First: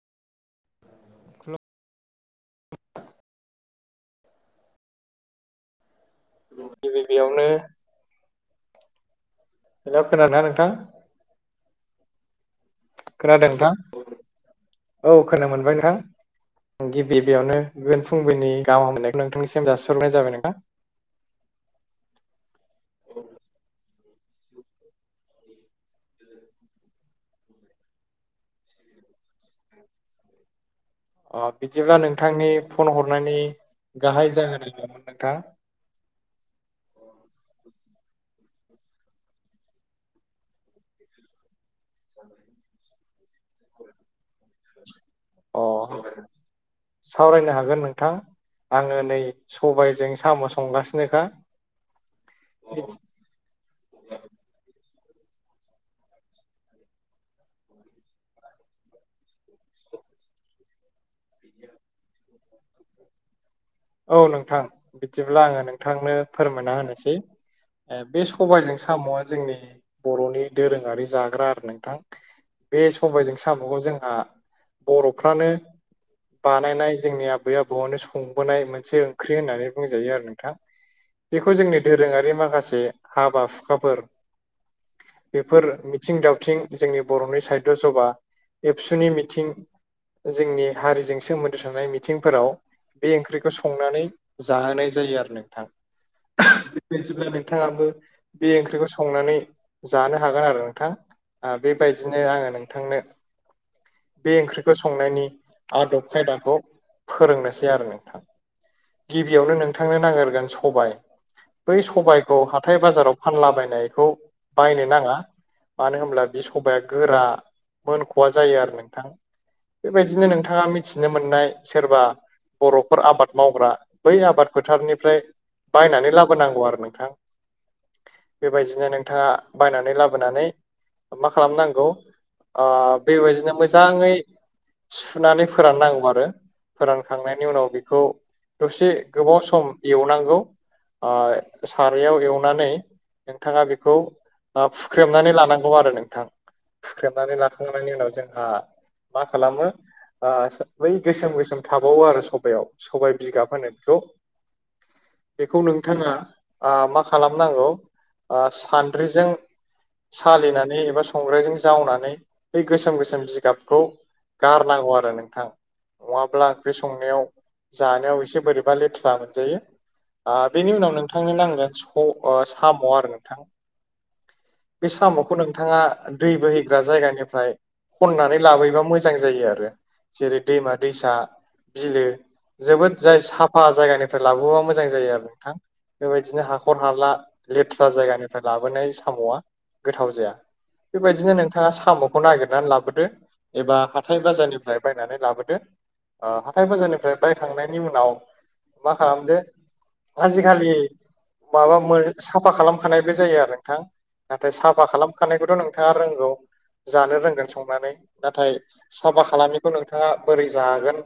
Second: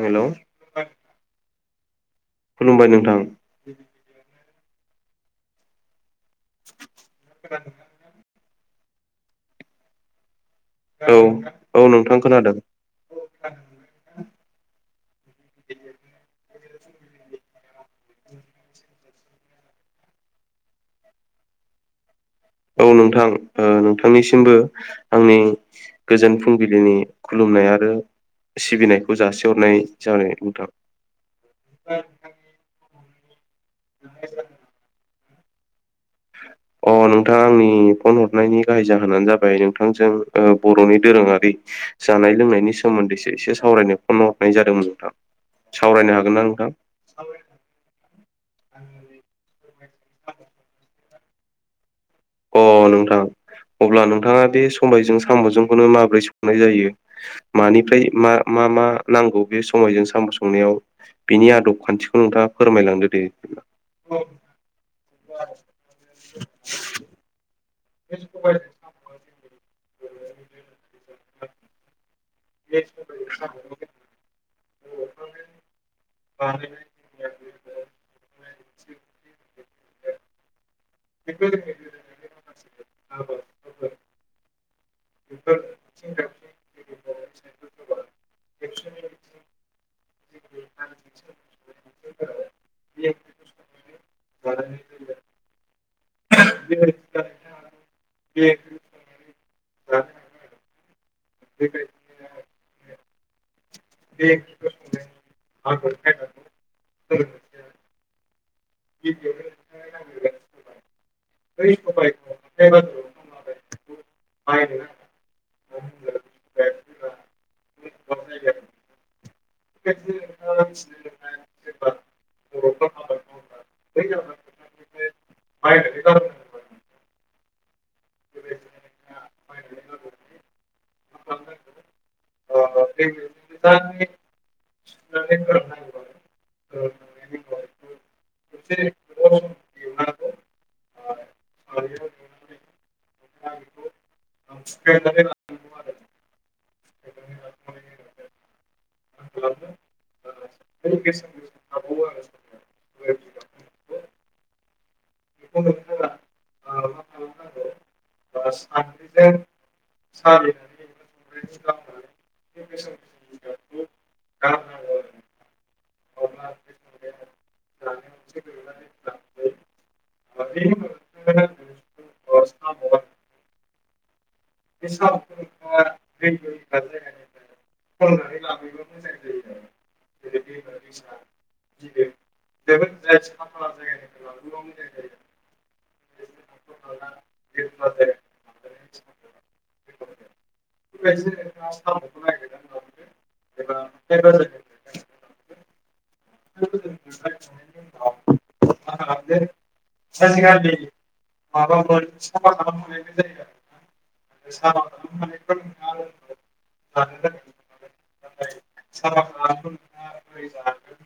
Hello खुलुमबाय नोंथां। गिबियावनो हेलौ खोनादोंना नोंथां? औ औ नोंथां खोनादों। खोनादों नोंथां? औ खोनानो मोनबाय नोंथां। गिबि [unintelligible] बियावनो गोजोन फुंबिलिनि गाहाम हामलायनायखौ नोंथांनिसिम जासिहरनाय जाबाय नोंथां। औ नोंथां ओ नोंथांनिसिमबो आंनि गोजोन फुंबिलिनि खुलुमनाय आरो सिबिनायखौ जासिहरनाय जाबाय नोंथां। अ बिदिब्ला नोंथांनि फन हरनायनि गाहाय जाहोना मामोन नोंथां? [inaudible] अ नोंथाङा आंनि फन हरनायनि गाहाय जाहोनानो जाबाय नोंथांजों ओ बर'नि दोरोङारि जानाय लोंनायनि सोमोन्दैसो एसे सावरायनो फन हरनाय जादोंमोन नोंथां। अ सावरायनो हागोन ना नोंथां? सावरायनो हागोन नोंथां आङो नै सबायजों साम' संगासिनोखा। अ नोंथां अब्ला नोंथाङा बे सबायजों साम'जोंखौनो माबोरै संनाय जायो मानिफ्राय मा मा मा नांगौ बे समायजों साम' संनायाव बिनि आदब खान्थिखौ नोंथाङा फोरमायलांदो दे। औ नोंथां बिदिब्ला आङो नोंथांनो फोरमायना होनोसै। ओ बे सबायजों साम'आ जोंनि बर'नि दोरोङारि जाग्रा आरो नोंथां। बे सबायजों साम'खौ जोंहा बर'फ्रानो बानायनाय जोंनि आबै आबौआनो संबोनाय मोनसे ओंख्रि होननानै बुंजायो आरो नोंथां। बेखौ जोंनि दोरोङारि माखासे हाबा हुखाफोर बेफोर मिथिं दावथिं जोंनि बर'नि साहित्य सभा एबसुनि मिथिं जोंनि हारिजों सोमोन्दो थानाय मिथिंफोराव बे ओंख्रिखौ संनानै जाहोनाय जायो आरो नोंथां। [unintelligible] नोंथाङाबो बे ओंख्रिखौ संनानै जानो हागोन आरो नोंथां। ओ बेबायदिनो आङो नोंथांनो बे ओंख्रिखौ संनायनि आदब खायदाखौ फोरोंनोसै आरो नोंथां। गिबियावनो नोंथांनो नागिरगोन सबाय बै सबायखौ हाथाय बाजाराव फानलाबायनायखौ बायनो नाङा। मानो होनब्ला बे सबाया गोरा मोनख'वा जायो आरो नोंथां। बेबायदिनो नोंथाङा मिथिनो मोननाय सोरबा बर'फोर आबाद मावग्रा बै आबाद फोथारनिफ्राय बायनानै लाबो। फोनांगौ आरो नोंथां बेबायदिनो नोंथाङा बायनानै लाबोनानै मा खालामनांगौ आ बेबायदिनो मोजाङै सुनानै फोरान नांगौ आरो फोरान खांनायनि उनाव बेखौ दसे गोबाव सम एवनांगौ। आ सारायाव एवनानै नोंथाङा बेखौ फुख्रेमनानै लानांगौ आरो नोंथां। फुख्रेबनानै लाखांनायनि उनाव जोंहा मा खालामो आ बै गोसोम गोसोम थाबावो आरो सबायाव सबाइ बिगाब होनो बिखौ। बेखौ नोंथाङा आ मा खालामनांगौ आं सान्द्रिजों सालिनानै एबा संग्रायजों जावनानै बै गोसोम-गोसोम बिगाबखौ गारनांगौ आरो नोंथां। नङाब्ला ओंख्रि संनायाव जानायाव एसे बोरैबा लेथ्रा मोनजायो। आं बेनि उनाव नोंथांनो नांगोन स साम' आरो नोंथां। [inaudible] बे साम'खौ नोंथाङा दै बोहैग्रा जायगानिफ्राय खननानै लाबोयोबा मोजां जायो आरो जेरै दैमा दैसा बिलो जोबोद जाय साफा जायगानिफ्राय लाबोबा मोजां जायो आरो नोंथां। बेबायदिनो हाखर हाला लेथ्रा जायगानिफ्राय लाबोनाय साम'आ गोथाव जाया। बेबायदिनो नोंथाङा साम'खौ नागिरनानै लाबोदो एबा हाथाय बाजारनिफ्राय बायनानै लाबोदो। ओ हाथाय बाजारनिफ्राय बायखांनायनि उनाव मा खालामदो आजिखालि [inaudible] माबा मोन साफा खालामखानायबो जायो आरो नोंथां। नाथाय साफा खालामखानायखौथ' नोंथाङा रोंगौ जानो रोंगोन संनानै। नाथाय साफा खालामनायखौ नोंथाङा बोरै जागोन।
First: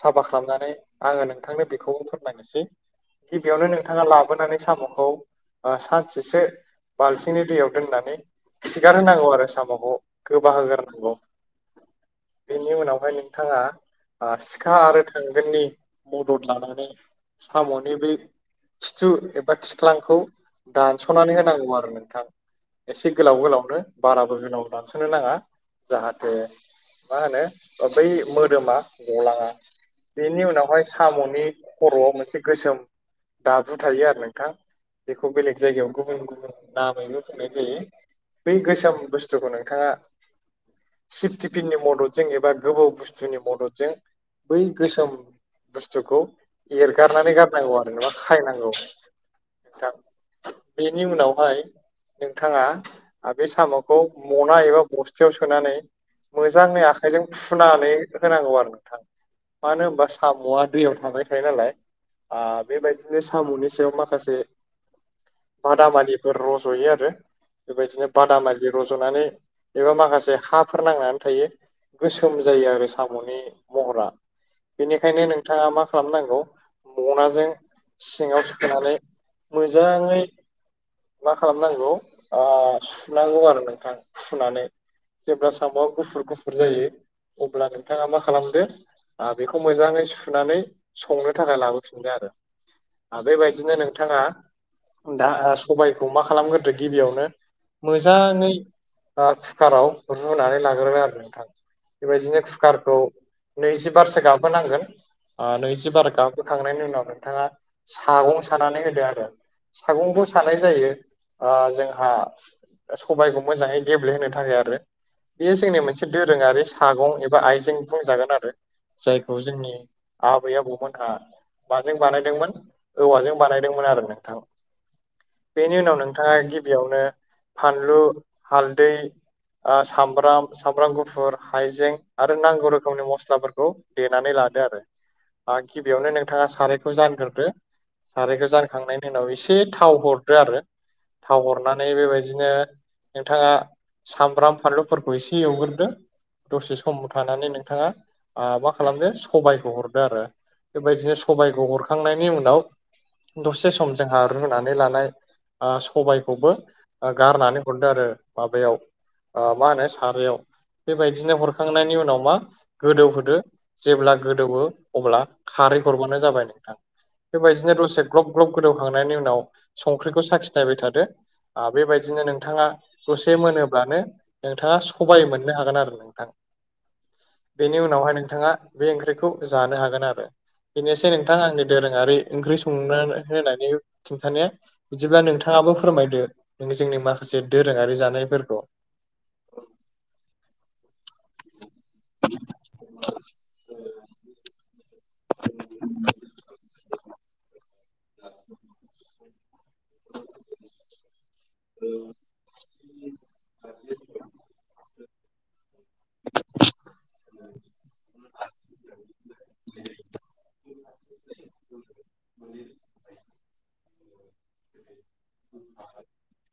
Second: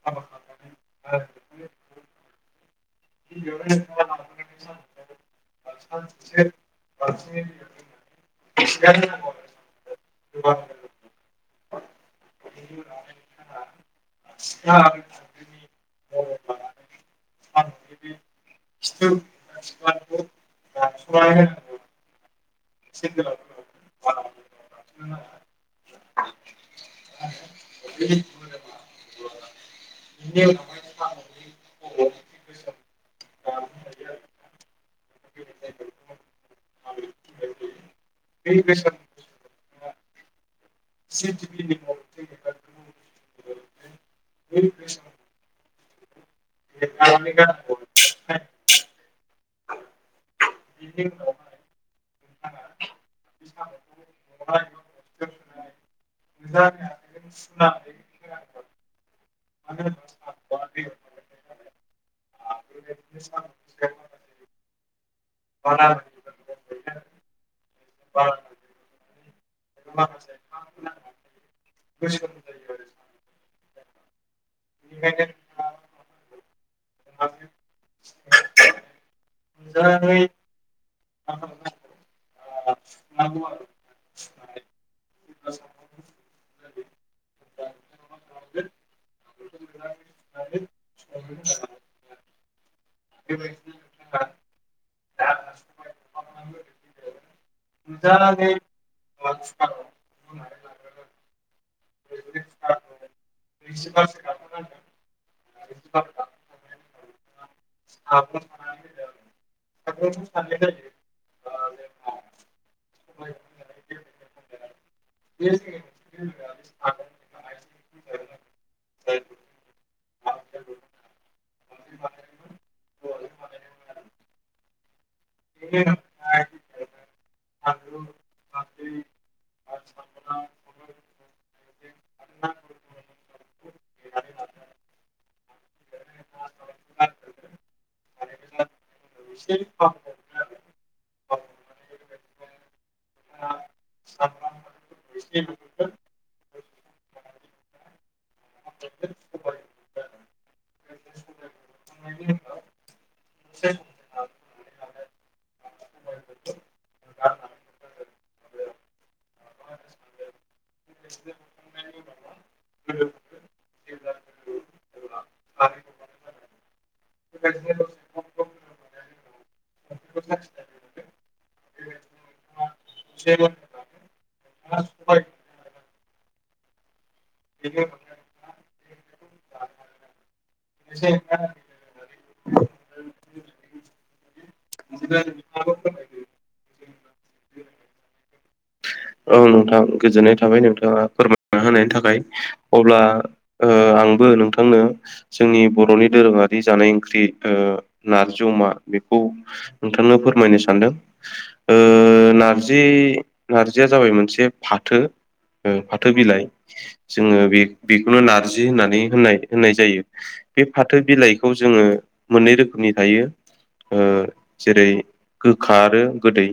साफा खालामनानै आङो नोंथांनो बेखौ फोरमायनोसै। गिबियावनो नोंथाङा लाबोनानै साम'खौ सानसेसो बालथिंनि दैयाव दोननानै खिगारहांगौ आरो साम'खौ गोबा होगारांगौ। बेनि उनावहाय नोंथाङा सिखा आरो थांगोननि मदद लानानै साम'नि बेै खिथु एबा थिख्लांखौ दानस'नानै होनांगौ आरो नोंथां। एसे गोलाव गोलावनो बाराबो गोनाव दानस'नो नाङा जाहाथे मा होनो बै मोदोमा गलाङा बेनि उनाव माय साम'नि खर'आव मोनसे गोसोम दाब्रु थायो आरो नोंथां। बेखौ बेलेग जायगायाव गुबुन गुबुन नामैबो बुंनाय जायो बै गोसोम बुस्थुखौनो। थाङा सेफटिफिननि मददजों एबा गोबौ बुस्थुनि मदद - जों बै गोसोम बुस्थुखौ एरगारनानै गारनांगौ आरोबा खायनांगौ थां बेनि उनावहाय नोंथाङा बे साम'खौ मना एबा बस्थायाव सोनानै [unintelligible] आखाइजों फुनानै होनांगौ आरो नोंथां। मानो होनबा साम'आ दैयाव थाबाय थायो नालाय। आ बेबायदिनो साम'नि सायाव माखासे बादामालिफोर रज'यो आरो बेबायदिनो बादामालि रज'नानै एबा माखासे हाफोर नांनानै थायो गोसोम जायो आरो साम'नि महरा। बेनिखायनो नोंथाङा मा खालामनांगौ मनाजों सिङाव सुखोननानै मोजाङै मा खालामनांगौ आ सुनांगौ आरो नोंथां सुनानै। जेब्ला साम'आ गुफुर गुफुर जायो अब्ला नोंथाङा मा खालाम [unintelligible] बेखौ मोजाङै सुनानै संनो थाखाय लाबोफिनदो आरो। बेबायदिनो नोंथाङा दा सबायखौ मा खालामगोरदो गिबियावनो मोजाङै ओ कुकाराव रुनानै लाग्रोबाय आरो नोंथां बेबायदिनो कुकारखौ नैजिबारसो गाहाम हुनांगोन। नै जि बारा गाहामखोखांनायनि उनाव नोंथाङा सागं सानानै होदो आरो। सागंखौ सानाय जायो ओ जोंहा सबाइखौ मोजाङै गेब्लेहोनो थाखाय आरो। बेयो जोंनि मोनसे दोरोङारि सागं एबा आइजें बुंजागोन आरो जायखौ जोंनि आबै आबौमोनहा माजों बानायदोंमोन औवाजों बानायदोंमोन आरो नोंथां। बेनि उनाव नोंथाङा गिबियावनो फानलु हालदै ओ सामब्राम सामब्राम गुफुर हाइजें आरो नांगौ रोखोमनि [unintelligible] [unintelligible] देनानै लादो आरो गिबियावनो नोंथाङा सारायखौ जानग्रोदो सारायखौ [unintelligible] होखांनायनि उनाव एसे थाव हरदो आरो थाव हरनानै बेबायदिनो नोंथाङा सामब्राम फानलुफोरखौ एसे एवग्रोदो दसे समाव थानानै नोंथाङा आ मा खालामदो [unintelligible] सबाइखौ हरदोआरो बेबायदिनो सबाइखौ हरखांनायनि उनाव दसे सम जोंहा रुनानै लानाय ओ सबायखौबो ओ गारनानै हरदो आरो माबायाव ओ माहोनो सारायाव बेबायदिनो हरखांनायनि उनाव मा गोदौहोदो जेब्ला गोदौओअब्ला खारै हरबानो जाबाय नोंथां। बेबायदिनो दसे ग्लब ग्लब गोदौखांनायनि उनाव संख्रिखौ साखिनायबाय थादो आ बेबायदिनो नोंथाङा दसे मोनोब्लानो नोंथाङा सबाय मोननो हागोन आरो नोंथां बेनि उनावहाय नोंथाङा बे ओंख्रिखौ जानो हागोन आरो बेनोसै नोंथाङा आंनि दोरोङारि ओंख्रि संनानै होनानै खिन्थानाया बिदिब्ला नोंथाङाबो फोरमायदो नों जोंनि माखासे दोरोङारि जानायफोरखौ औ नोंथां गोजोननाय थाबाय नोंथाङा फोरमायना होनायनि थाखाय अब्ला ओ आंबो नोंथांनो जोंनि बर'नि दोरोङारि जानाय ओंख्रि ओ नारजि अमा बेखौ नोंथांनो फोरमायनो सानदों ओ नारज जि जिया जाबाय मोनसे फाथो ओ फाथो बिलाइ जोङो बे बेखौनो नारजि होननानै होननाय होननाय जायो। बे फाथो बिलाइखौ जोङो मोननै रोखोमनि थायो ओ जेरै गोखा आरो गोदै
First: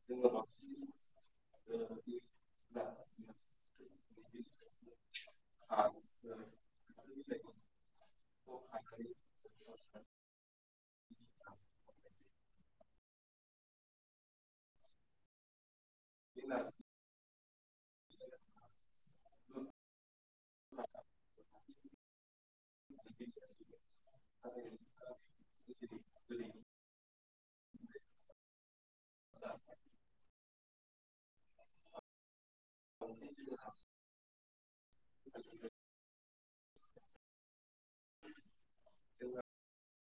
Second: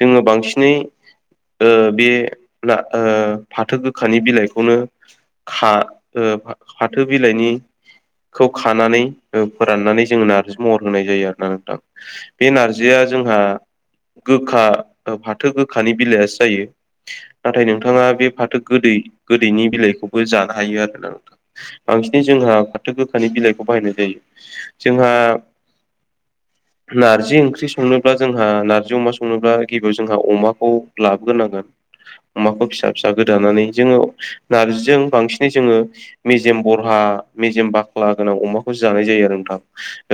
जोङो बांसिनै ओ बे ब्ला ओ फाथो गोखानि बिलाइखौनो खा ओ फाथो बिलाइनि खौ खानानै ओ फोराननानै जोङो नारजि महर होनाय जायो आरो ना नोंथां। बे नारजिया जोंहा गोखा फाथो गोखानि बिलाइआ जायो नाथाय नोंथाङा बे फाथो गोदै गोदैनि बिलाइखौ जानो हायो आरोना नोंथां बांसिनै जोंहा गोखानि बिलाइखौ बाहायनाय जायो जोंहा नारजि ओंख्रि संनोब्ला जोंहा नारजि अमा संनोब्ला गिबिआव जोंहा अमाखौ लाबो गोरनांगोन अमाखो फि फिसा फिसा गोदानानै जोङो नारजिजों बांसिनै जोङो मेजेम बरहा मेजेम बा ख्ला गोनां अमाखौ जानाय जायो आरो नोंथां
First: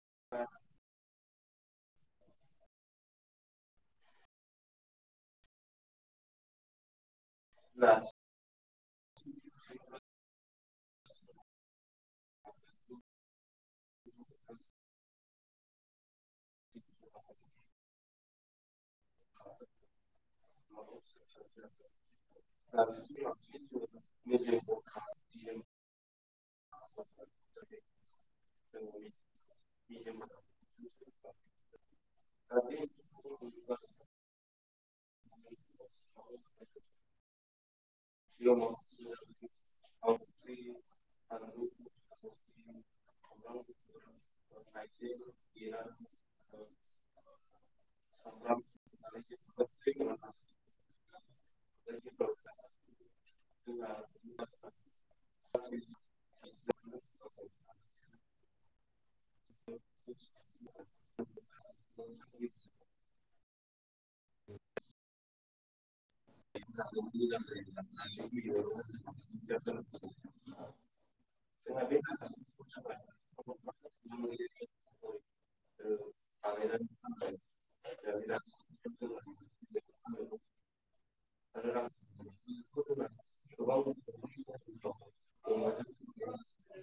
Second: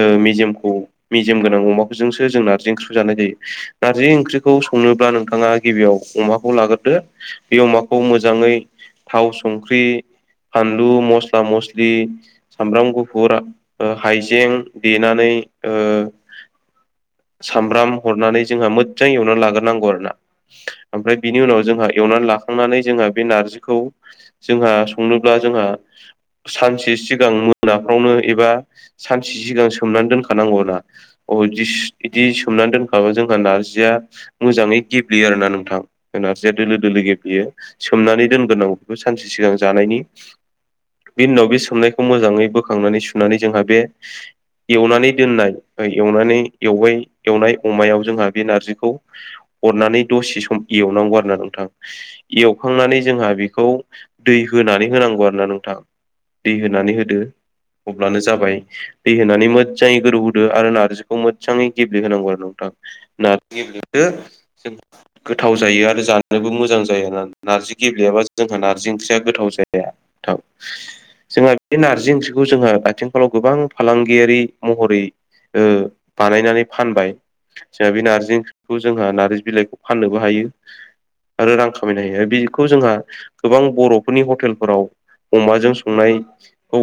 ओ मेजेमखौ मेजेम गोनां अमाफोरजोंसो जों नारजि ओंख्रिखौ जानाय जायो नारजि ओंख्रिखौ संनोब्ला नोंथाङा गिबियाव अमाखौ लाग्रोदो बे अमाखौ मोजाङै थाव संख्रि फानलु मस्ला मसलि सामब्राम गुफुर ओ हाइजें देनानै ओ सामब्राम हरनानै जोंहा मोदजां एवना लाग्रोनांगौ आरोना ओमफ्राय बिनि उनाव जोंहा एवनानै लाखांनानै जोंहा बे नारजिखौ जोंहा संनोब्ला जोंहा सानसे सिगां मोनाफ्रावनो एबा सानसे सिगां सोमनानै दोनखानांगौला अ इदिस इदि सोमनानै दोनखाबा जोंहा नारजिया मोजाङै गेब्लेयो आरोना नोंथां नारजया दोलो दोलो गेब्लेयो सोमनानै दोनग्रोनांगौ बेखौ सानसे सिगां जानायनि बेनि उनाव बे सोमनायखौ मोजाङै बोखांनानै सुनानै जोंहा बे एवनानै दोननाय ओ एवनानै एवबाय एवनाय अमायाव जोंहा बे नारजिखौ अरनानै दसे सम एवनांगौ आरो ना नोंथां एवखांनानै जोंहा बे खौ दै होनानै होनांगौ आरो ना नोंथां। दै होनानै होदो अब्लानो जाबाय दै होनानै मोजाङै गोदौहोदो आरो नारजिखौ मोजाङै गेब्लेहांगौ आरो नोंथां नारजि गेब्लेदो जों गोथाव जायो आरो जा आरोबो मोजां जायो ना नार्जि गेबेयाबा जोंहा नारजि ओंख्रिया गोथाव जाया नोंथां जोङा बे नारजि ओंख्रि खौ जोङो आथिखालाव गोबां फालांगि आरि महरै ओ बानायनानै फानबाय जोंहा बे नारजि ओंख्रि खौ जोंहा नारजि बिलाइखौ फाननोबो हायो आरो रां खामायनो हायो बे खौ जोंहा गोबां बर'फोरनि हटेलफोराव अमाजों संनायखौ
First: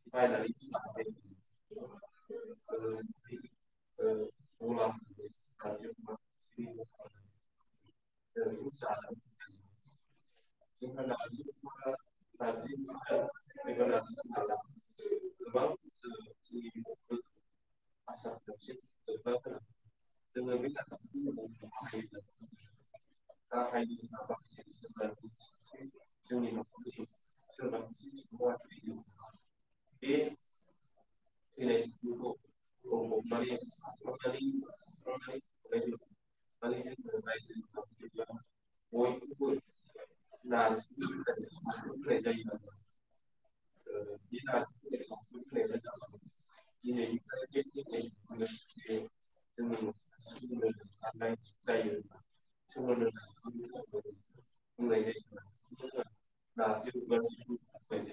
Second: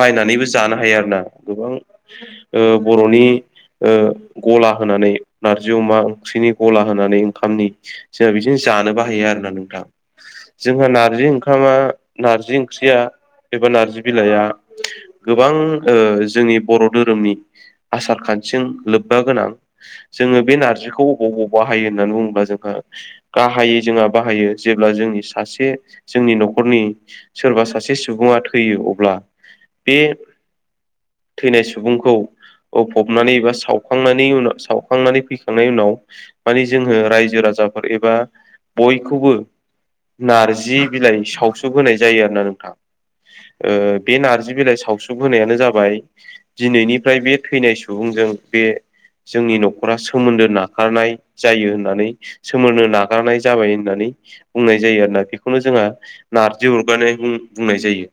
बायनानैबो जानो हायो आरो ना गोबां ओ बर'नि ओ गला होनानै नारजि अमा ओंख्रिनि गला होनानै ओंखामनि जोंहा बिदिनो जानो बाहायो आरो ना नोंथां जोंहा नारजि ओंखामा नारजि ओंख्रिया एबा नारजि बिलाइया गोबां ओ जोंनि बर' धोरोमनि आसार खान्थिजों लोब्बा गोनां जोङो बे नारजिखौ बबाव बाहायो होननानै बुङोब्ला जोंहा गाहायै जोंहा बाहायो जेब्ला जोंनि सासे जोंनि न'खरनि सोरबा सासे सुबुङा थैयो अब्ला बे थैनाय सुबुंखौ ओ होफबनानै एबा सावखांनायनि उनाव सावखांनानै फैखांनायनि उनाव मानि जोङो रायजो राजाफोर एबा बयखौबो नार्जि बिलाइ सावसोबोनाय जायो आरोना नोंथां ओ बे नारजि बिलाइ सावसुब होनायानो जाबाय दिनैनिफ्राय बे थैनाय सुबुंजों बे जोंनि न'खरा सोमोन्दो ना नारनाय जायो होननानै सोमोननो नागारनाय जाबाय होननानै बुंनाय जायो आरोना बेखौ खौनो जोंहा नारजि अरगारनाय बुं- बुंनाय जायो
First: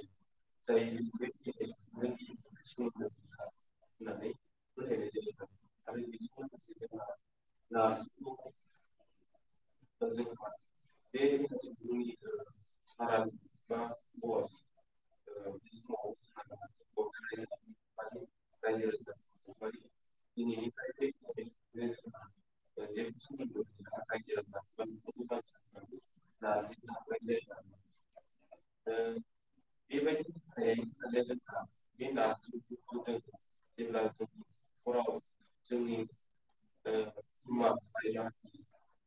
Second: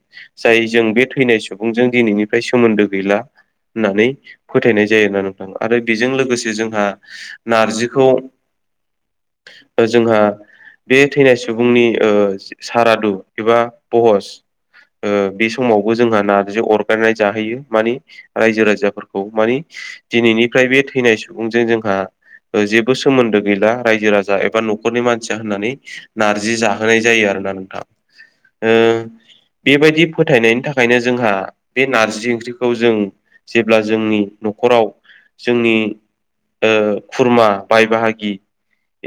जाय जों बे थैनाय सुबुंजों दिनैनिफ्राय सोमोन्दो गैला होननानै फोथायनाय जायो आरा नोंथां आरो बेजों लोगोसे जोंहा नारजिखौ ओ जोंहा बे थैनाय सुबुंनि ओ सारादु एबा बहस ओ बे समावबो जोंहा नार्जि अरगायनाय जाहैयो माने रायजो राजाफोरखौ मानि दिनैनिफ्राय बे थैनाय सुबुंजों जोंहा ओ जेबो सोमोन्दो गैला रायजो राजा एबा न'खरनि मानसिया होननानै। नारजि जाहोनाय जायो आरो ना नोंथां। ओ बेबायदि फोथायनायनि थाखायनो जोंहा बे नारजि ओंख्रिखौ जों जेब्ला जोंनि न'खराव जोंनि ओ खुरमा बाय बाहागि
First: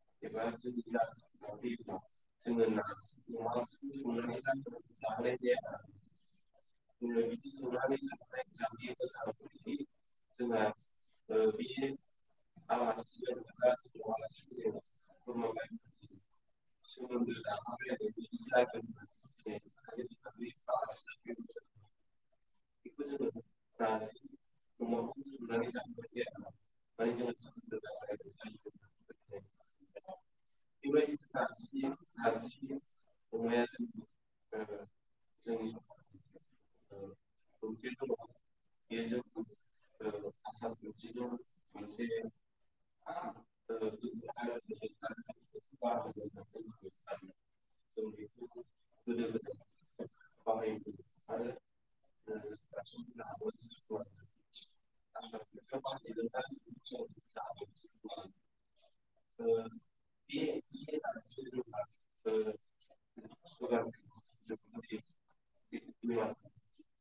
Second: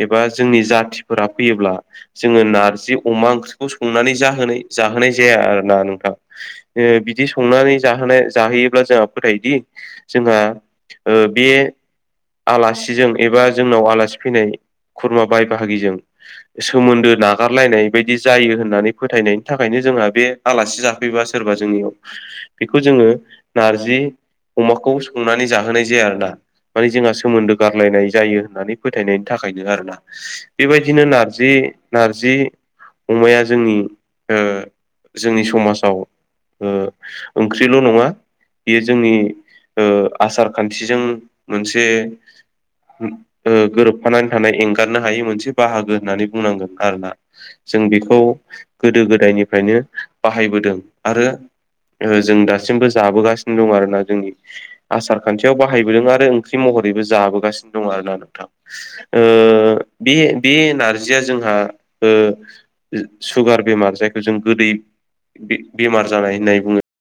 एबा जोंनि जाथिफोरा फैयोब्ला जोङो नार्जि अमा ओंख्रिखौ संनानै जाहोनाय जाहोनाय जाया आरो ना नोंथां। ओ बिदि संनानै जाहोनाय जाहोयोब्ला जोंहा फोथायदि जोंहा ओ बे बिसो आलासिजों एबा जोंनाव आलासि फैनाय खुरमा बाय बाहागिजों सोमोन्दो नागारलायनाय बायदि जायो होननानै फोथायनाय थाखायनो जोंहा बे आलासि जाफैबा सोरबा जोंनियाव बेखौ जोङो नारजि अमाखौ संनानै जाहोनाय जाया आरोना। माने जोंहा सोमोन्दो गारलायनाय जायो होननानै फोथायनायनि थाखायनो आरोना। बेबायदिनो नार जि नारजि अमाया जोंनि ओ जोंनि समाजाव ओ ओंख्रिल' नङा बेयो जोंनि ओ आसार खान्थिजों मोनसे ओ गोरोबफानानै थानाय एंगारनो हायि मोनसे बाहागो होननानै बुंनांगोन आरोना। जों बेखौ गोदो गोदायनिफ्रायनो बाहायबोदों आरो ओ जों दासिमबो जाबोगासिनो दं आरो ना जोंनि आसार खान्थियाव बाहायबोदों आरो ओंख्रि महरैबो जा जागासिनो दं आरो ना नोंथां। ओ बे बे नोरजिया जोंहा ओ सुगार बेमार जायखौ जों गोदै बे बेमार जानाय होननाय बुङो।